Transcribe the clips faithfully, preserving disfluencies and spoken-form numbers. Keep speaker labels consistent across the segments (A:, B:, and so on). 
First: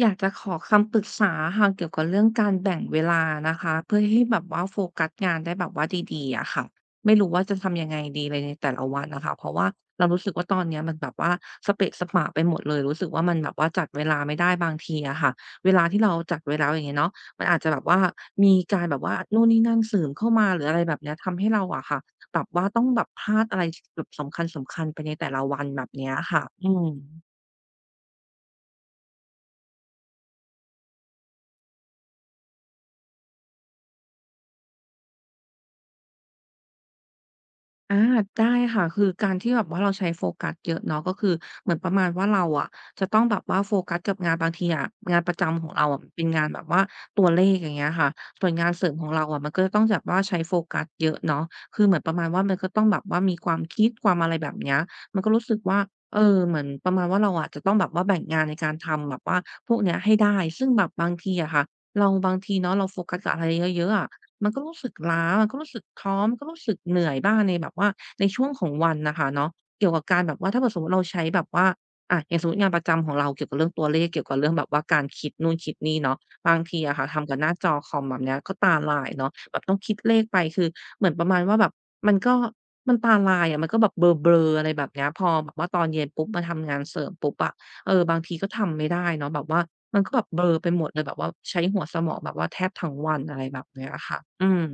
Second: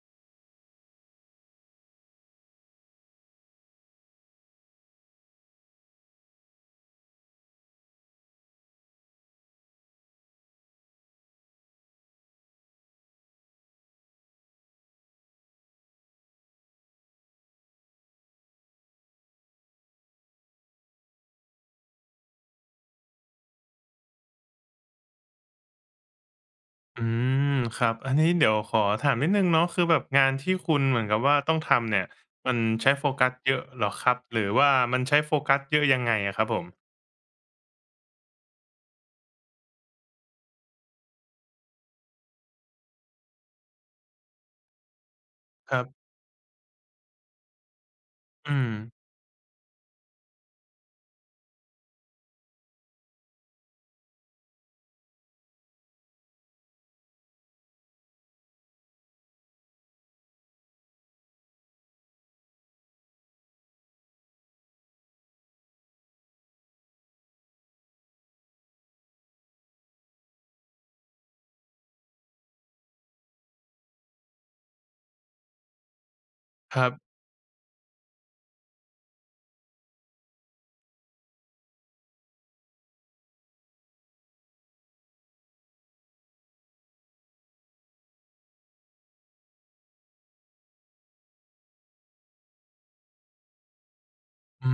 A: อยากจะขอคำปรึกษาค่ะเกี่ยวกับเรื่องการแบ่งเวลานะคะเพื่อให้แบบว่าโฟกัสงานได้แบบว่าดีๆอะค่ะไม่รู้ว่าจะทำยังไงดีเลยในแต่ละวันนะคะเพราะว่าเรารู้สึกว่าตอนเนี้ยมันแบบว่าสเปะสะปะไปหมดเลยรู้สึกว่ามันแบบว่าจัดเวลาไม่ได้บางทีอะค่ะเวลาที่เราจัดไว้แล้วอย่างเงี้ยเนาะมันอาจจะแบบว่ามีการแบบว่านู่นนี่นั่นเสริมเข้ามาหรืออะไรแบบเนี้ยทำให้เราอะค่ะแบบว่าต้องแบบพลาดอะไรแบบสำคัญๆไปในแต่ละวันแบบเนี้ยค่ะอืม
B: อืมครับอันนี้เดี๋ยวขอถามนิดนึงเนาะคือแบบงานที่คุณเหมือนกับว่าต้องทำเนี่ยมันใช้โฟกัสเยอะเหรอครับหรือว่ามันใช้โฟกัสเยอะยังไงอะครับผม
A: อาได้ค่ะคือการที่แบบว่าเราใช้โฟกัสเยอะเนาะก็คือเหมือนประมาณว่าเราอะจะต้องแบบว่าโฟกัสกับงานบางทีอะงานประจำขอ
B: ค
A: ง
B: รั
A: เรา
B: บ
A: อะมันเป็นงานแบบว่าตัวเลขอย่างเงี้ยค่ะส่วน
B: อื
A: งา
B: ม
A: นเสริมของเราอะมันก็จะต้องแบบว่าใช้โฟกัสเยอะเนาะคือเหมือนประมาณว่ามันก็ต้องแบบว่ามีความคิดความอะไรแบบเนี้ยมันก็รู้สึกว่าเออเหมือนประมาณว่าเราอะจะต้องแบบว่าแบ่งงานในการทำแบบว่าพวกเนี้ยให้ได้ซึ่งแบบบางทีอะค่ะ เราบางทีเนาะเราโฟกัสกับอะไรเยอะๆอะมันก็รู้สึกล้ามันก็รู้สึกท้อมันก็รู้สึกเหนื่อยบ้างในแบบว่าในช่วงของวันน่ะค่ะเนาะเกี่ยวกับการแบบว่าถ้าเกิดสมมุติเราใช้แบบว่าอะอย่างสมมุติงานประจำของเราเกี่ยวกับเรื่องตัวเลขเกี่ยวกับเรื่องแบบว่าการคิดนู่นคิดนี่เนาะบาง
B: ค
A: ที
B: รับ
A: อะค่ะทำกับหน้าจอคอมแบบเนี้ยก็ตาลายเนาะแบบต้องคิดเลขไปคือเหมือนประมาณว่าแบบมันก็มันตาลายอะมันก็แบบเบลอๆอะไรแบบเนี้ยพอแบบว่าตอนเย็นปุ๊บมาทำงานเสริมปุ๊บอะ เออบางทีก็ทำไม่ได้เนาะแบบว่ามันก็แบบเบลอไปหมดเลยแบบว่าใช้หัวสมองแบบว่าแทบทั้งวันอะไรแบบเนี้ยค่ะอืม
B: อื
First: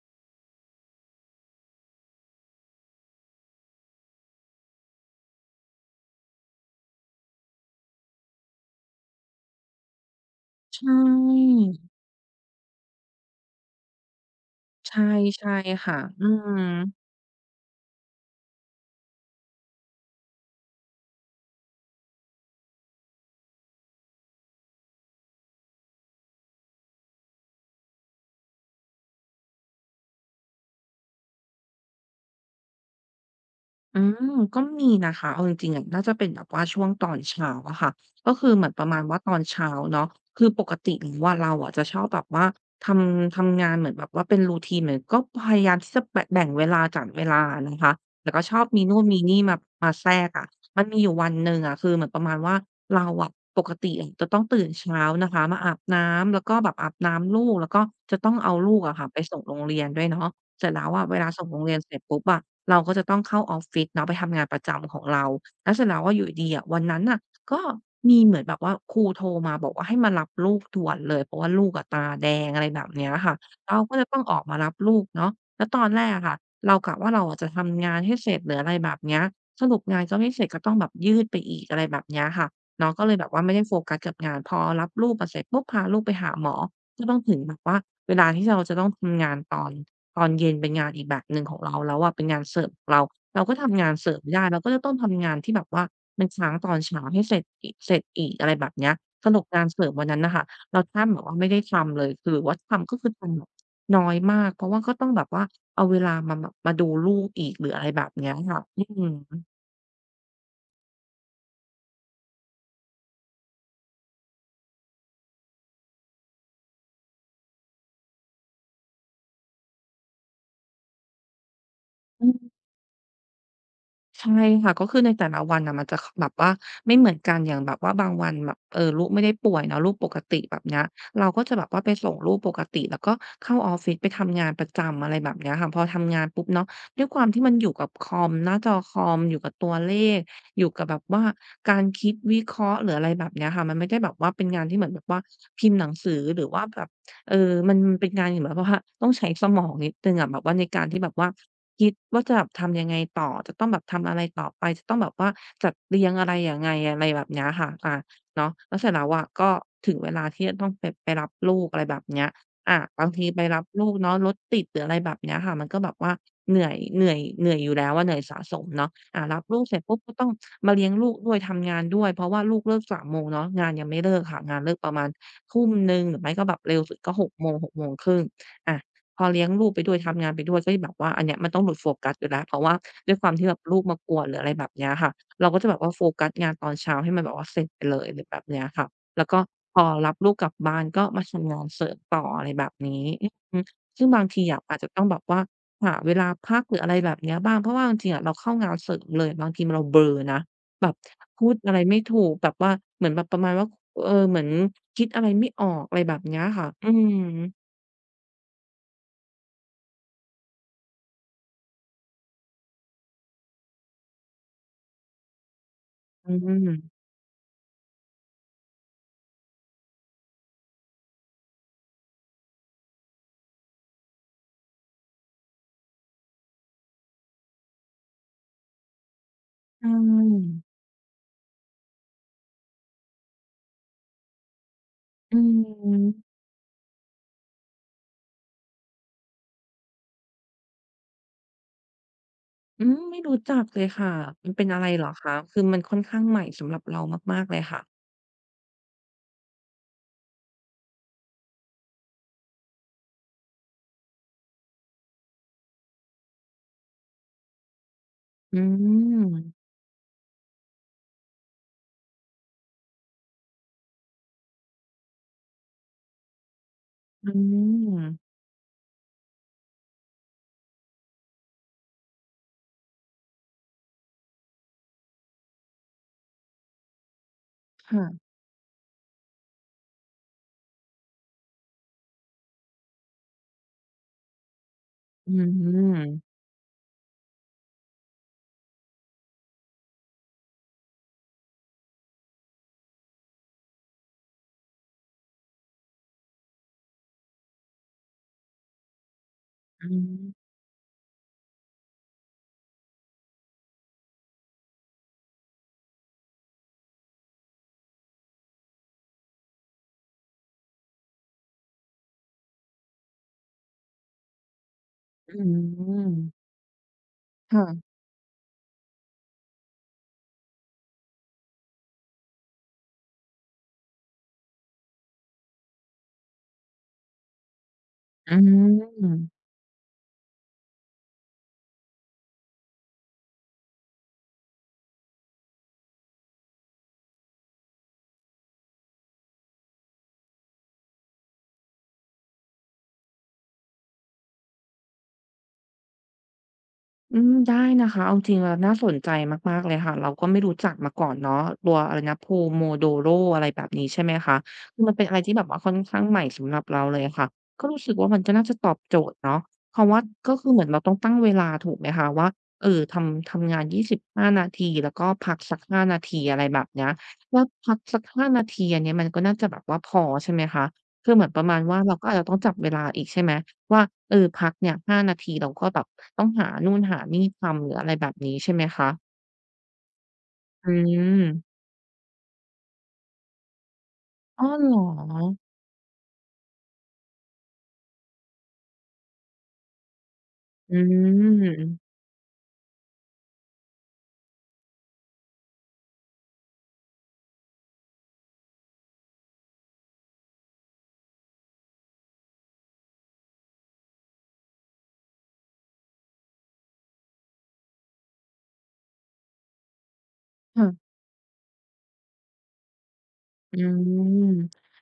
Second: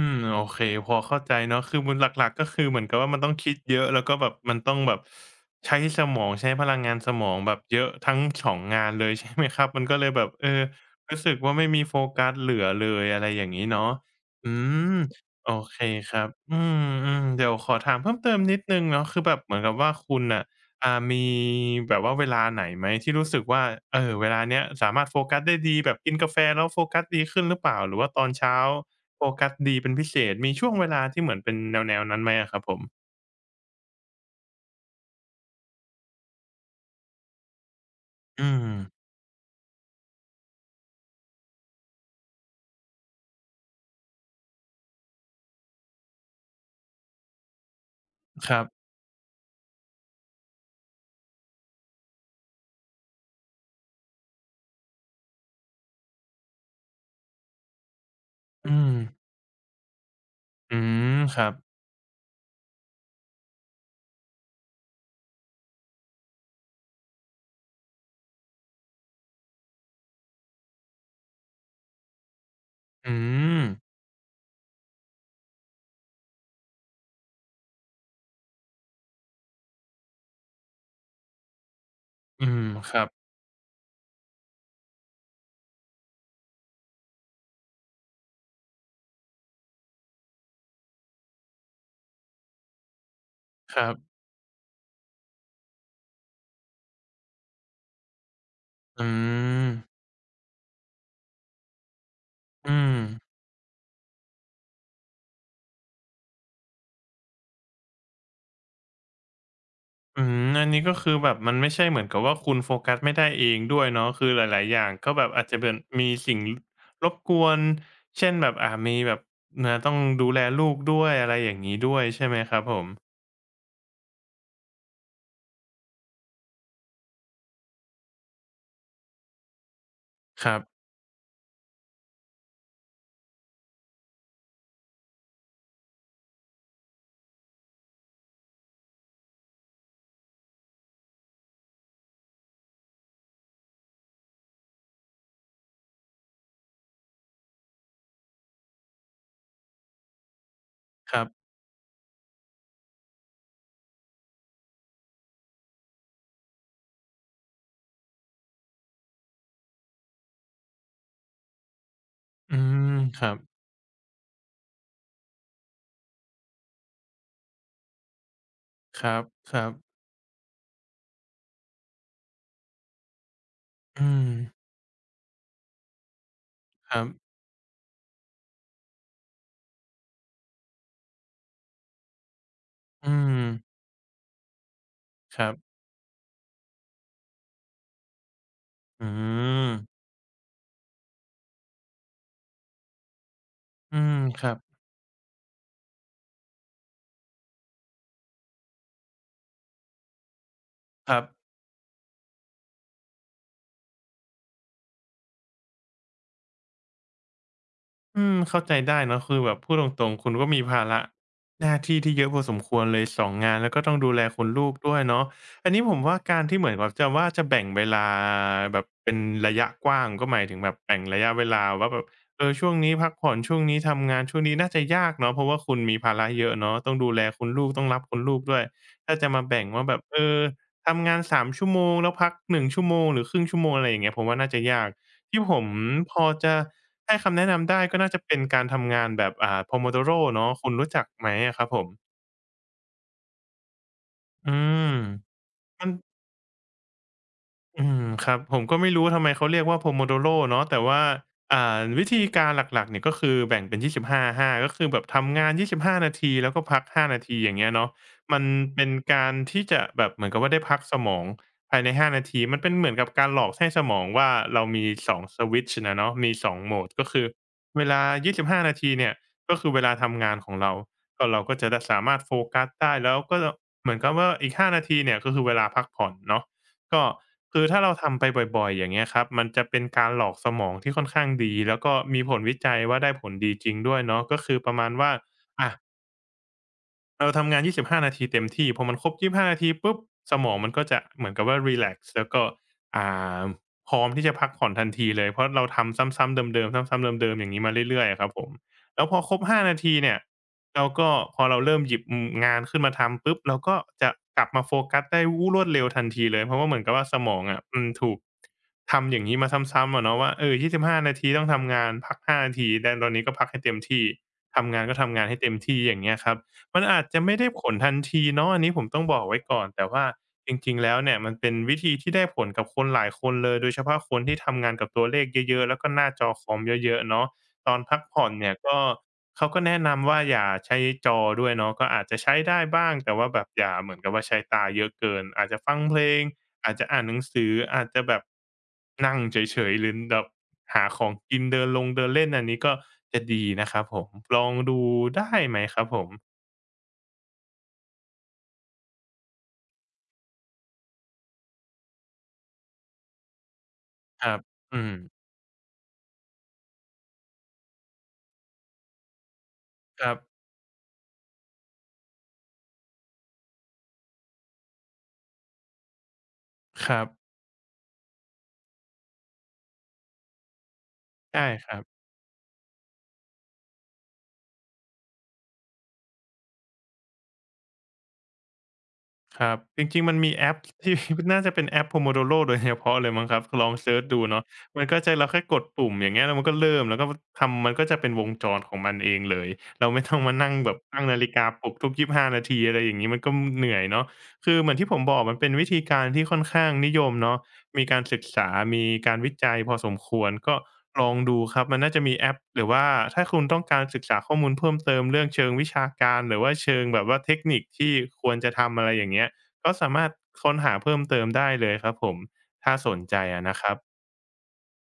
B: มโอเคพอเข้าใจเนาะคือมันหลักๆก็คือเหมือนกับว่ามันต้องคิดเยอะแล้วก็แบบมันต้องแบบใช้สมองใช้พลังงานสมองแบบเยอะทั้งสองงานเลย ใช่ไหมครับมันก็เลยแบบเออ
A: ใช
B: รู้สึกว่า
A: ่
B: ไม่มีโฟกัสเหลือเลยอะไรอย่างงี้เนาะอืม
A: ใช่
B: โอ
A: ใช่
B: เค
A: ค่ะ
B: ครั
A: อื
B: บอื
A: ม
B: มๆเดี๋ยวขอถามเพิ่มเติมนิดหนึ่งเนาะคือแบบเหมือนกับว่าคุณน่ะอ่ามีแบบว่าเวลาไหนไหมที่รู้สึกว่าเออเวลาเนี้ยสามารถโฟกัสได้ดีแบบกินกาแฟแล้วโฟกัสดีขึ้นหรือเปล่าหรือว่าตอนเช้า โฟกัสดีเป็นพิเศษมีช่วงเวลาที่เหมือนเป็นแนวๆนั้นไหมอะครับผม
A: อืมก็มีนะคะเอาจริงๆอะน่าจะเป็นแบบว่าช่วงตอนเช้าอะค่ะก็คือ
B: อื
A: เหมื
B: ม
A: อนประมาณว่าตอนเช้าเนาะคือปกติหรือว่าเราอะจะชอบแบบว่าทำทำงานเหมือนแบบว่าเป็นรูทีนเหมือนก็พยายามที่จะแบงแบ่งเวลาจัดเวลานะคะแต่ก็
B: ค
A: ชอ
B: รั
A: บมี
B: บ
A: นู่นมีนี่มามาแทรกอะมันมีอยู่วันหนึ่งอะคือเหมือนประมาณว่าเราอะปกติอะจะต้องตื่นเช้านะคะมาอาบน้ำแล้วก็แบบอาบน้ำลูกแล้วก็จะต้องเอาลู
B: อื
A: ก
B: ม
A: อะค่ะไปส่งโรงเรียนด้วยเนาะ เสร็จ
B: อื
A: แล้วอะ
B: ม
A: เวลา
B: ค
A: ส่
B: รั
A: ง
B: บ
A: โรงเรียนเสร็จปุ๊บอะเราก็จะต้องเข้าออฟฟิศเนาะไปทำงานประจำของเรา แล้วเสร็จแล้วอะอยู่ดีๆอะวันนั้นน่ะก็มีเหมือนแบบว่าครูโทรมาบอกว่าให้มารับลูกด่วนเลยเพราะว่าลูกอะตาแดงอะไรแบบเนี้ย
B: อื
A: ค่ะ
B: ม
A: เราก็จลต้องออกมารับลูกเนาะแล้วตอนแรกอะค่ะเรากะว่าเราอะจะทำงานให้เสร็จหรืออะไรแบบเนี้ยสรุปงานก็ไม่เสร็จก็ต้องแบบยืดไปอีกอะไรแบบเนี้ย
B: อื
A: ค่ะ
B: ม
A: เนาะ
B: ครั
A: ก็
B: บ
A: เลยแบบว่าไม่ได้โฟกัสกับงานพอรับลูกมาเสร็จปุ๊บพาลูกไปหาหมอก็ต้องถึงแบบว่าเวลาที่เราจะต้องทำงานตอน ตอนเย็นเป็นงานอีกแบบหนึ่งของเราแล้วอะเป็นงานเสิร์ฟของเราเราก็
B: ค
A: ทำ
B: รั
A: งานเสิร์
B: บ
A: ฟไม่ได้เราก็จะต้องทำงานที่แบบว่ามันค้างตอนเช้าให้เสร็จอีกเสร็จอีกอะไรแบบเนี้ย
B: อื
A: สรุปงาน
B: ม
A: เสิร์ฟวันนั้นน่ะค่ะเราแทบแบบว่าไม่ได้ทำเลยคือหรือว่า
B: อื
A: ทำ
B: ม
A: ก็คือทำแบบน้อยมากเพราะว่าก็ต้องแบบว่าเอาเวลามาแบบมาดูลูกอีกหรืออะไรแบบเนี้ยค่ะอือฮ
B: อืมอันนี้ก็คือแบบมันไม่ใช่เหมือนกับว่าคุณโฟกัสไม่ได้เองด้วยเนาะคือหลายๆอย่างก็แบบอาจจะเป็นมีสิ่งรบกวนเช่นแบบอ่ามีแบบนะต้องดูแลลูกด้วยอะไรอย่างงี้ด้วยใช่
A: ึ
B: ไหมครับผม
A: ใช่ค่ะก็คือในแต่ละวันน่ะมันจะแบบว่าไม่เหมือนกันอย่างแบบว่าบางวันแบบเอ่อลูกไม่ได้ป่วยเนาะลูกปกติ
B: ค
A: แบ
B: รับ
A: บเนี้ยเราก็จะแบบว่าไปส่งลูกปกติแล้วก็เข้าออฟฟิศไปทำงานประจำอะไรแบบเนี้ยค่ะพอทำงานปุ๊บเนาะด้วยความที่มันอยู่กับคอมหน้าจอคอมอยู่กับตัวเลขอยู่กับแบบว่าการคิดวิเคราะห์หรืออะไรแบบเนี้ยค่ะมันไม่ได้แบบว่าเป็นงานที่เหมือนแบบว่าพิมพ์หนังสือหรือว่าแบบเอ่อมันมันเป็นงานเหมือนแบบว่าต้องใช้สมองนิดหนึ่งอะแบบว่าในการที่แบบ
B: ครั
A: ว่า
B: บ
A: คิดว่าจะแบบทำยังไงต่อจะต้องแบบทำอะไรต่อไปจะต้องแบบว่าจัดเรียงอะไรยังไงอะไรแบบเนี้ยค่ะอาเนาะแล้วเสร็จแล้วอะก็ถึงเวลาที่จะต้องไปไปรับลูกอะไรแบบเนี้ย
B: อื
A: อา
B: ม
A: บาง
B: ค
A: ที
B: รับ
A: ไปรับลูกเนาะรถติดหรืออะไรแบบเนี้ยค่ะมันก็แบบว่าเหนื่อยเหนื่อยเหนื่อยอยู่แล้วอะเหนื่อยสะสมเนาะ
B: ครั
A: อา
B: บ
A: รับ
B: ค
A: ลูก
B: รับ
A: เสร็จปุ๊บก็ต้องมาเลี้ยงลูกด้วยทำงานด้วยเพราะว่าลูกเลิกสามโมงเนาะงานยังไม่
B: อื
A: เลิก
B: ม
A: ค่ะงานเลิกประมาณสิบเก้านาฬิกาหนึ่งหรือไม่ก็แบบเร็ว
B: ค
A: สุด
B: รับ
A: ก็หกโมงหกโมงครึ่งอา พอเลี้ยงลูกไปด้วยทำงานไปด้วยก็แบบว่าอันเนี้ยมันต้องหลุดโฟกัสอยู่แล้วเพราะว่าด้ว
B: อื
A: ยความ
B: ม
A: ที่แบบลูกมากวนหรืออะไรแบบเนี้ยค่ะ
B: ค
A: เรา
B: รั
A: ก็จะแบ
B: บ
A: บว่าโฟกัสงานตอนเช้าให้มันแบบว่าเสร็จไปเลยหรือแบบเนี้ยค่ะ
B: อื
A: แล้วก็พอ
B: ม
A: รับลูกกลับบ้านก็มาทำงานเสริมต่ออะไรแบบนี้อือ
B: อื
A: ซึ่ง
B: ม
A: บาง
B: ค
A: ที
B: รับ
A: อะอาจจะต้องแบบว่าหาเวลาพักหรืออะไรแบบเนี้ยบ้างเพราะว่าจริงๆอะเราเข้างานเสริมเลยบางทีเราเบลอนะแบบ
B: ครับ
A: พูดอะไรไม่ถูกแบบว่าเหมือนแบบประมาณว่าเออเหมือนคิดอะไรไม่ออกอะไรแบบเนี้ยค่ะอืม
B: อืมเข้าใจได้เนาะคือแบบพูดตรงๆคุณก็มีภาระหน้าที่ที่เยอะพอสมควรเลยสองงงานแล้วก็ต้องดูแลคุณลูกด้วยเนาะอันนี้ผมว่า
A: อื
B: การที่เห
A: ม
B: มือนกับจะว่าจะแบ่งเวลาแบบเป็นระยะกว้างก็หมายถึงแบบแบ่งระยะเวลาว่าแบบเออช่วงนี้พักผ่อนช่วงนี้ทำงานช่วงนี้น่าจะยากเนาะเพราะว่าคุณมีภาระเยอะเนาะต้องดูแลคุณลูกต้องรับคุณลูกด้วยถ้าจะมาแบ่งว่า
A: ใช่
B: แบบเออทำงานสามชั่วโมงแล้วพักหนึ่งชั่วโมงหรือครึ่งชั่วโมงอะไรอย่างเงี้ยผมว่าน่าจะยาก
A: อื
B: ที่ผมพอ
A: ม
B: จะให้คำแนะนำได้ก็น่าจะเป็นการทำงานแบบอ่า Pomodoro เนาะคุณรู้จักไหมอะครับผม
A: อืมไม่รู้จักเลยค่ะ มั
B: อื
A: นเป็นอะไร
B: ม
A: เหรอคะคือมัน
B: มัน
A: ค่อนข้างใหม่สำหรับเรามากๆเลยค่ะ
B: อืมครับผมก็ไม่รู้ทำไมเขาเรียกว่า Pomodoro เนาะแต่ว่าอ่าวิธีการหลักๆเนี่ยก็คือแบ่งเป็นยี่สิบห้าทับห้าก็คือแบบทำงานยี่สิบห้านาทีแล้วก็พักห้านาทีอย่างเงี้ยเนาะมัน
A: อื
B: เป็นการที่
A: ม
B: จะแบบเหมือนกับว่าได้พักสมองภายในห้านาทีมันเป็นเหมือนกับการหลอกให้สมองว่าเรามีสองสวิตช์อะเนาะมีสองโหมดก็คือ
A: อื
B: เวลายี่
A: ม
B: สิบห้านาทีเนี่ยก็คือเวลาทำงานของเราก็เราก็จะได้สามารถโฟกัสได้แล้วก็เหมือนกับว่าอีกห้านาทีเนี่ยก็คือเวลาพักผ่อนเนาะ ก็คือถ้าเรา
A: ค่ะ
B: ทำไปบ่อยๆอย่างเงี้ยครับมันจะเป็นการหลอกสมองที่ค่อนข้างดีแล้วก็มีผลวิจัยว่าได้ผลดีจริงด้วยเนาะก็คือประมาณว่า
A: อื
B: อะ
A: ม
B: เราทำงาน ยี่สิบห้า นาทีเต็มที่พอมันครบยี่สิบห้านาทีปุ๊บสมองมันก็จะเหมือนกับว่ารีแลกซ์แล้วก็อ่าพร้อมที่จะพักผ่อนทันทีเลยเพราะเราทำซ้ำๆเดิมๆซ้ำๆเดิมๆอย่างงี้มาเรื่อยๆอะครับผมแล้วพอครบ ห้านา
A: อื
B: ทีเนี่ย
A: ม
B: เราก็พอเราเริ่มหยิบอืมงานขึ้นมาทำปุ๊บเราก็จะกลับมาโฟกัสได้วู้รวดเร็วทันทีเลยเพราะว่าเหมือนกับว่าสมองอะอืมถูกทำอย่างงี้มาซ้ำๆอะเนาะว่าเออยี่สิบห้านาทีต้องทำงานพักห้านาทีแต่ตอนนี้ก็พักให้เต็มที่ทำงานก็ทำงาน
A: อื
B: ให้เต็มที่อย่างเงี้ยครับ
A: ม
B: มันอาจจะไม่ได้ผลทั
A: ค่ะ
B: นทีเนาะอันนี้ผมต้องบอกไว้ก่อนแต่ว่าจริงๆแล้วเนี่ยมันเป็นวิธีที่ได้ผลกับคนหลายคนเลยโดยเฉพาะคนที่ทำงานกับตัวเลขเยอะๆแล้วก็หน้าจอคอมเยอะๆเนาะตอนพักผ่อน
A: อื
B: เนี่ยก็
A: ม
B: เขาก็แนะนำว่าอย่าใช้จอด้วยเนาะก็อาจจะใช้ได้บ้างแต่ว่าแบบอย่าเหมือนกับว่าใช้ตาเยอะเกินอาจจะฟังเพลงอาจจะอ่านหนังสืออาจจะแบบนั่งเฉยๆหรือแบบหาของกินเดินลงเดินเล่นอันนี้ก็จะดีนะครับผมลองดูได้ไหมครับผม
A: อืมได้นะคะเอาจริงแล้วน่าสนใจมากๆเลยค่ะเราก็ไม่รู้จักมาก่อนเนาะตัวอะไรนะ Pomodoro อะไรแบบนี้ใช่ไหม
B: ค
A: คะ
B: รับ
A: คื
B: อื
A: อมั
B: ม
A: นเป็นอะไรที่แบบว่าค่อนข้างใหม่สำหรับเราเลยอะค่ะก็รู้สึกว่ามันก็น่าจะตอบโจทย์เนาะเพราะว่า
B: ครับ
A: ก็คือเหมือนเราต้องตั้งเวลาถูกไหมคะว่าเออทำทำงานยี่สิบห้าานาทีแล้วก็พักสักห้านาทีอะไรแบบเนี้
B: ค
A: ย
B: รับ
A: แล้วพักสักห้านาทีอันเนี้ยมันก็น่าจะแบบว่าพอใช่ไหมคะคือเหมือนป
B: ใช่
A: ระมาณ
B: ค
A: ว่า
B: รับ
A: เราก็อาจจะต้องจับเวลาอีกใช่ไหม ว่าเออพักเนี่ยห้านาทีเราก็แบบต้องหานู่นหานี่ทำหรืออะไรแบบนี้ใช่ไหมคะ
B: ครับ จริงๆ มันมีแอป
A: อื
B: ที่น่าจะ
A: ม
B: เป็นแอป Pomodoro โดยเฉพาะเลยมั้งครับลองเซิร์ชดู
A: อ้
B: เนาะ
A: อเหรอ
B: มันก็จะเราแค่กดปุ่มอย่างเงี้ยแล้วมันก็เริ่มแล้วก็ทำมันก็จะเป็นวงจรของมันเองเลยเราไม่ต้องมานั่งแบ
A: อื
B: บตั้งนาฬิกาปลุกทุก
A: ม
B: ยี่สิบห้านาทีอะไรอย่างงี้มันก็เหนื่อยเนาะคือเหมือนที่ผมบอกมันเป็นวิธีการที่ค่อนข้างนิยมเนาะ มีการศึกษามีการวิจัยพอสมควรก็ลองดูครับมันน่าจะมีแอปหรือว่าถ้าคุณต้องการศึกษาข้อมูลเพิ่มเติมเรื่องเชิงวิชาการหรือว่าเชิงแบบว่าเทคนิคที่ควรจะทำอะไรอย่างเงี้ยก็สามารถค้นหา
A: ค่ะ
B: เพิ่มเติมได้เลยครับผมถ้าสนใจอะ
A: อื
B: นะครับ
A: ม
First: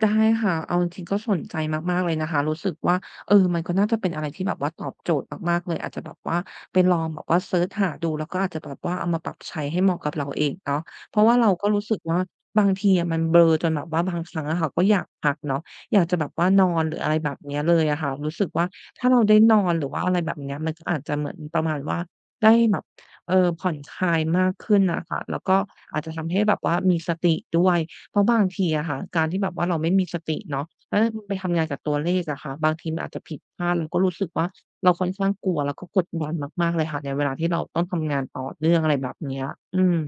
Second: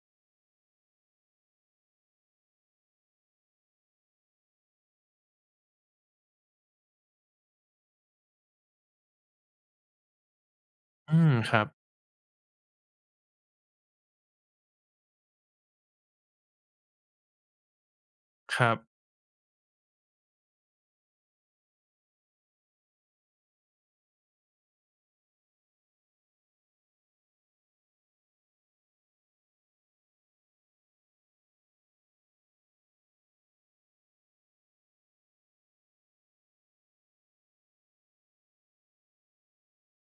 A: ได้ค่ะเอาจริงๆก็สนใจมากๆเลยนะคะรู้สึกว่าเออมันก็น่าจะเป็นอะไรที่แบบว่าตอบโจทย์มากๆเลยอาจจะแบบว่าไปลองแบบว่าเซิร์ชหาดูแล้วก็อาจจะแบบว่าเอามาปรับใช้ให้เหมาะกับเราเองเนาะ
B: อื
A: เพราะ
B: ม
A: ว่าเรา
B: ครั
A: ก็
B: บ
A: รู้สึกว่าบางทีอะมันเบลอจนแบบว่าบางครั้งอะค่ะก็อยากพักเนาะอยากจะแบบว่านอนหรืออะไรแบบเนี้ยเลยอะค่ะรู้สึก
B: ค
A: ว่า
B: รับ
A: ถ้าเราได้นอนหรือว่าอะไรแบบเนี้ยมันก็อาจจะเหมือนประมาณว่าได้แบบเออผ่อนคลายมากขึ้นนะคะแล้วก็อาจจะทำให้แบบว่ามีสติด้วย เพราะบางทีอะค่ะการที่แบบว่าเราไม่มีสติเนาะแล้วไปทำงานกับตัวเลขอะค่ะบางทีมันอาจจะผิดพลาดเราก็รู้สึกว่าเราค่อนข้างกลัวแล้วก็กดดันมากๆเลยค่ะในเวลาที่เราต้องทำงานต่อเนื่องอะไรแบบเนี้ยอืม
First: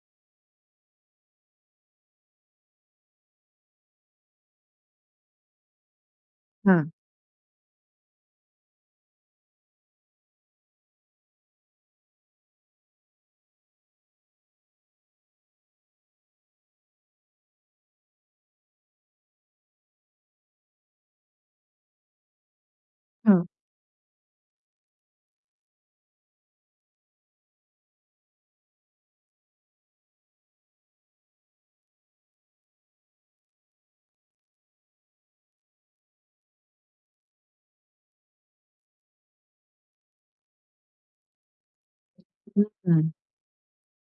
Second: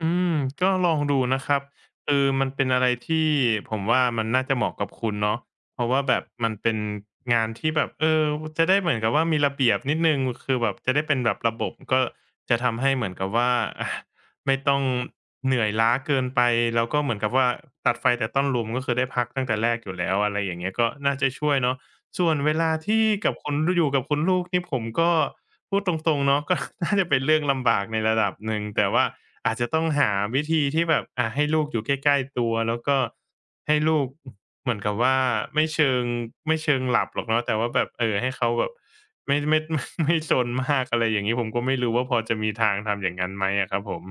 B: อืมก็ลองดูนะครับเออมันเป็นอะไรที่ผมว่ามันน่าจะเหมาะกับคุณเนาะเพราะว่าแบบมันเป็น
A: ค่ะ
B: งานที่แบบเออจะได้เหมือนกับว่ามีระเบียบนิดหนึ่งคือแบบจะได้เป็นแบบระบบก็จะทำให้เหมือนกับว่า อาไม่ต้องเหนื่อยล้าเกินไปแล้วก็เหมือนกับว่าตัดไฟแต่ต้นลมก็คือได้พักตั้งแต่แรกอยู่แล้วอะไรอย่างเงี้ยก็น่าจะช่วยเนาะ ส่วนเวลาที่กับ
A: ค่ะ
B: คุณอยู่กับคุณลูกนี่ผมก็พูดตรงๆเนาะ ก็น่าจะเป็นเรื่องลำบากในระดับหนึ่งแต่ว่าอาจจะต้องหาวิธีที่แบบอ่าให้ลูกอยู่ใกล้ๆตัวแล้วก็ให้ลูกเหมือนกับว่าไม่เชิงไม่เชิงหลับหรอกเนาะแต่ว่าแบบเอ่อให้เขาแบบไม่ไม่ไม่ไม่ซนมากอะไรอย่างงี้ผมก็ไม่รู้ว่าพอจะมีทาง
A: อื
B: ทำอย่าง
A: ม
B: งั้นไหมอะครับผม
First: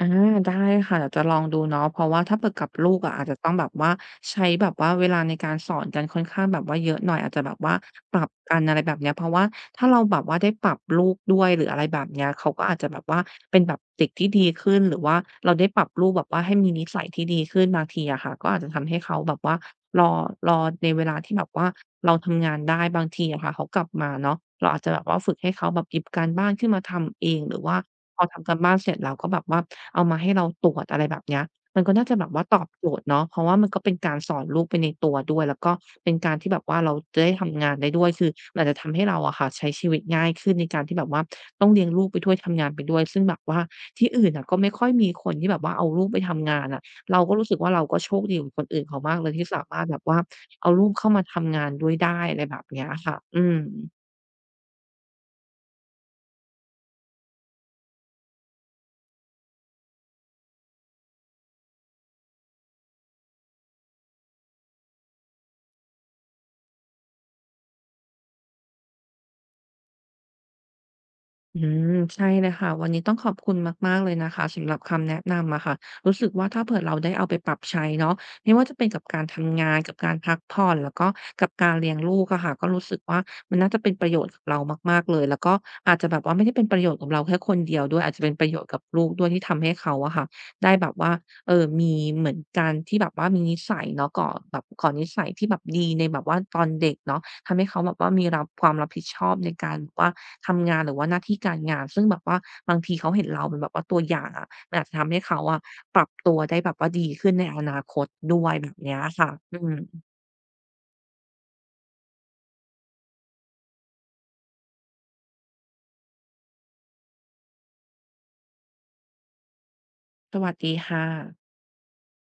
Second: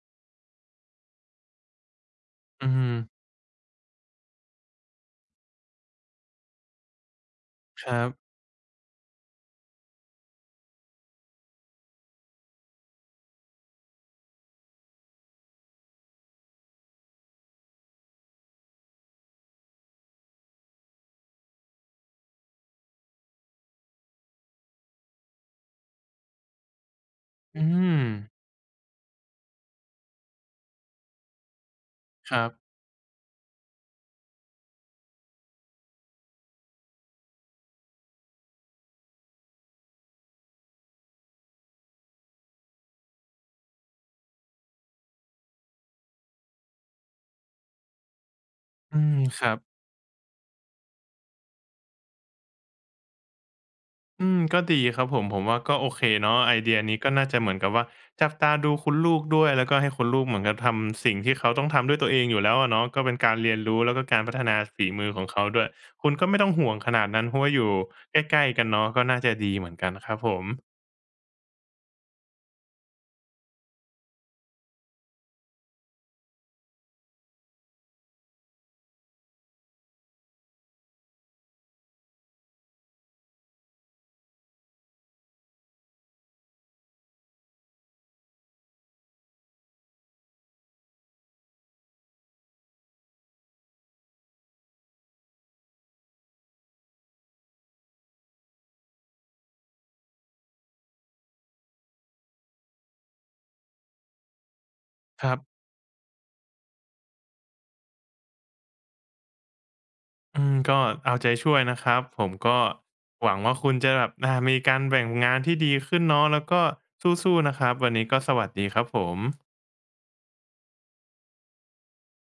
A: อาได้ค่ะเดี๋ยวจะลองดูเนาะเพราะว่าถ้าเปิดกั
B: อื
A: บลู
B: ม
A: กอะอาจจะต้องแบบว่าใช้แบบว่าเวลาในการสอนกันค่อนข้างแบบว่าเยอะหน่อยอาจจะแบบว่า
B: ครั
A: ปรับ
B: บ
A: กันอะไรแบบเนี้ยเพราะว่าถ้าเราแบบว่าได้ปรับลูกด้วยหรืออะไรแบบเนี้ยเขาก็อาจจะแบบว่าเป็นแบบเด็กที่ดีขึ้นหรือว่าเราได้ปรับลูกแบบว่าให้มีนิสัยที่ดีขึ้นบางทีอะค่ะก็อาจจะทำให้เขาแบบว่ารอรอในเวลาที่แบบว่าเราทำงานได้บางทีอะค่ะเขากลับมาเนาะเราอาจจะแบบว่าฝึกให้เขาแบบหยิบการบ้านขึ้นมาทำเองหรื
B: อื
A: อว่า
B: ม
A: พอทำการบ้านเสร็จแล้วก็แบบว่าเอามาให้เราตรวจอะไรแบบเนี้ยมันก็น่าจะแบบ
B: ครั
A: ว่า
B: บ
A: ตอบโจทย์เนาะเพราะว่ามันก็เป็นการสอนลูกไปในตัวด้วยแล้วก็เป็นการที่แบบว่าเราจะได้ทำงานได้ด้วยคือมันอาจจะทำให้เราอะค่ะใช้ชีวิตง่ายขึ้นในการที่แบบว่าต้องเลี้ยงลูกไปด้วยทำงานไปด้วยซึ่งแบบว่าที่อื่นอะก็ไม่ค่อยมีคนที่แบบว่าเอาลูกไปทำงานอะเราก็รู้สึกว่าเราก็โชคดีกว่าคนอื่น
B: อื
A: เขา
B: ม
A: มากเลย
B: ค
A: ที่
B: รับ
A: สามารถแบบว่าเอาลูกเข้ามาทำงานด้วยได้อะไรแบบเนี้ยค่ะอืม
B: อืมก็ดีครับผมผมว่าก็โอเคเนาะไอเดียนี้ก็น่าจะเหมือนกับว่าจับตาดูคุณลูกด้วยแล้วก็ให้คุณลูกเหมือนกับทำสิ่งที่เขาต้องทำด้วยตัวเองอยู่แล้วอะเนาะก็เป็นการเรียนรู้แล้วก็การพัฒนาฝีมือของเขาด้วยคุณก็ไม่ต้องห่วงขนาดนั้นเพราะว่าอยู่ใกล้ๆกันเนาะก็น่าจะดีเหมือนกันครับผม
A: อืมใช่เลยค่ะวันนี้ต้องขอบคุณมากๆเลยนะคะสำหรับคำแนะนำอะค่ะรู้สึกว่าถ้าเผื่อเราได้เอาไปปรับใช้เนาะไม่ว่าจะเป็นกับการทำงานกับการพักผ่อนแล้วก็กับการเลี้ยงลูกอะค่ะก็รู้สึกว่ามันน่าจะเป็นประโยชน์กับเรามากๆเลยแล้วก็อาจจะแบบว่าไม่ได้เป็นประโยชน์กับเราแค่คนเดียวด้วยอาจจะเป็นประโยชน์กับลูกด้วยที่ทำให้เขาอะค่ะได้แบบว่าเอ่อมีเหมือนการที่แบบว่ามีนิสัยเนาะก่อแบบก่อนิสัยที่แบบดีในแบบว่าตอนเด็กเนาะ ทำให้เขาแบบว่ามีรับความรับผิดชอบในการแบบว่าทำงานหรือว่าหน้าที่การงานซึ่งแบบว่าบางทีเขาเห็นเราเป็นแบบว่าตัวอย่างอะมันอาจจะทำให้
B: ครั
A: เขา
B: บ
A: อะปรับตัวได้แบบว่าดีขึ้นในอนาคตด้วยแบบเนี้ยค่ะอืม
B: อืมก็เอาใจช่วยนะครับผมก็หวังว่าคุณจะแบบอ่ามีการแบ่งงานที่ดีขึ้นเนาะแล้วก็สู้ๆนะครับวันนี้ก็สวัสดีครับผม
A: สวัสดีค่ะ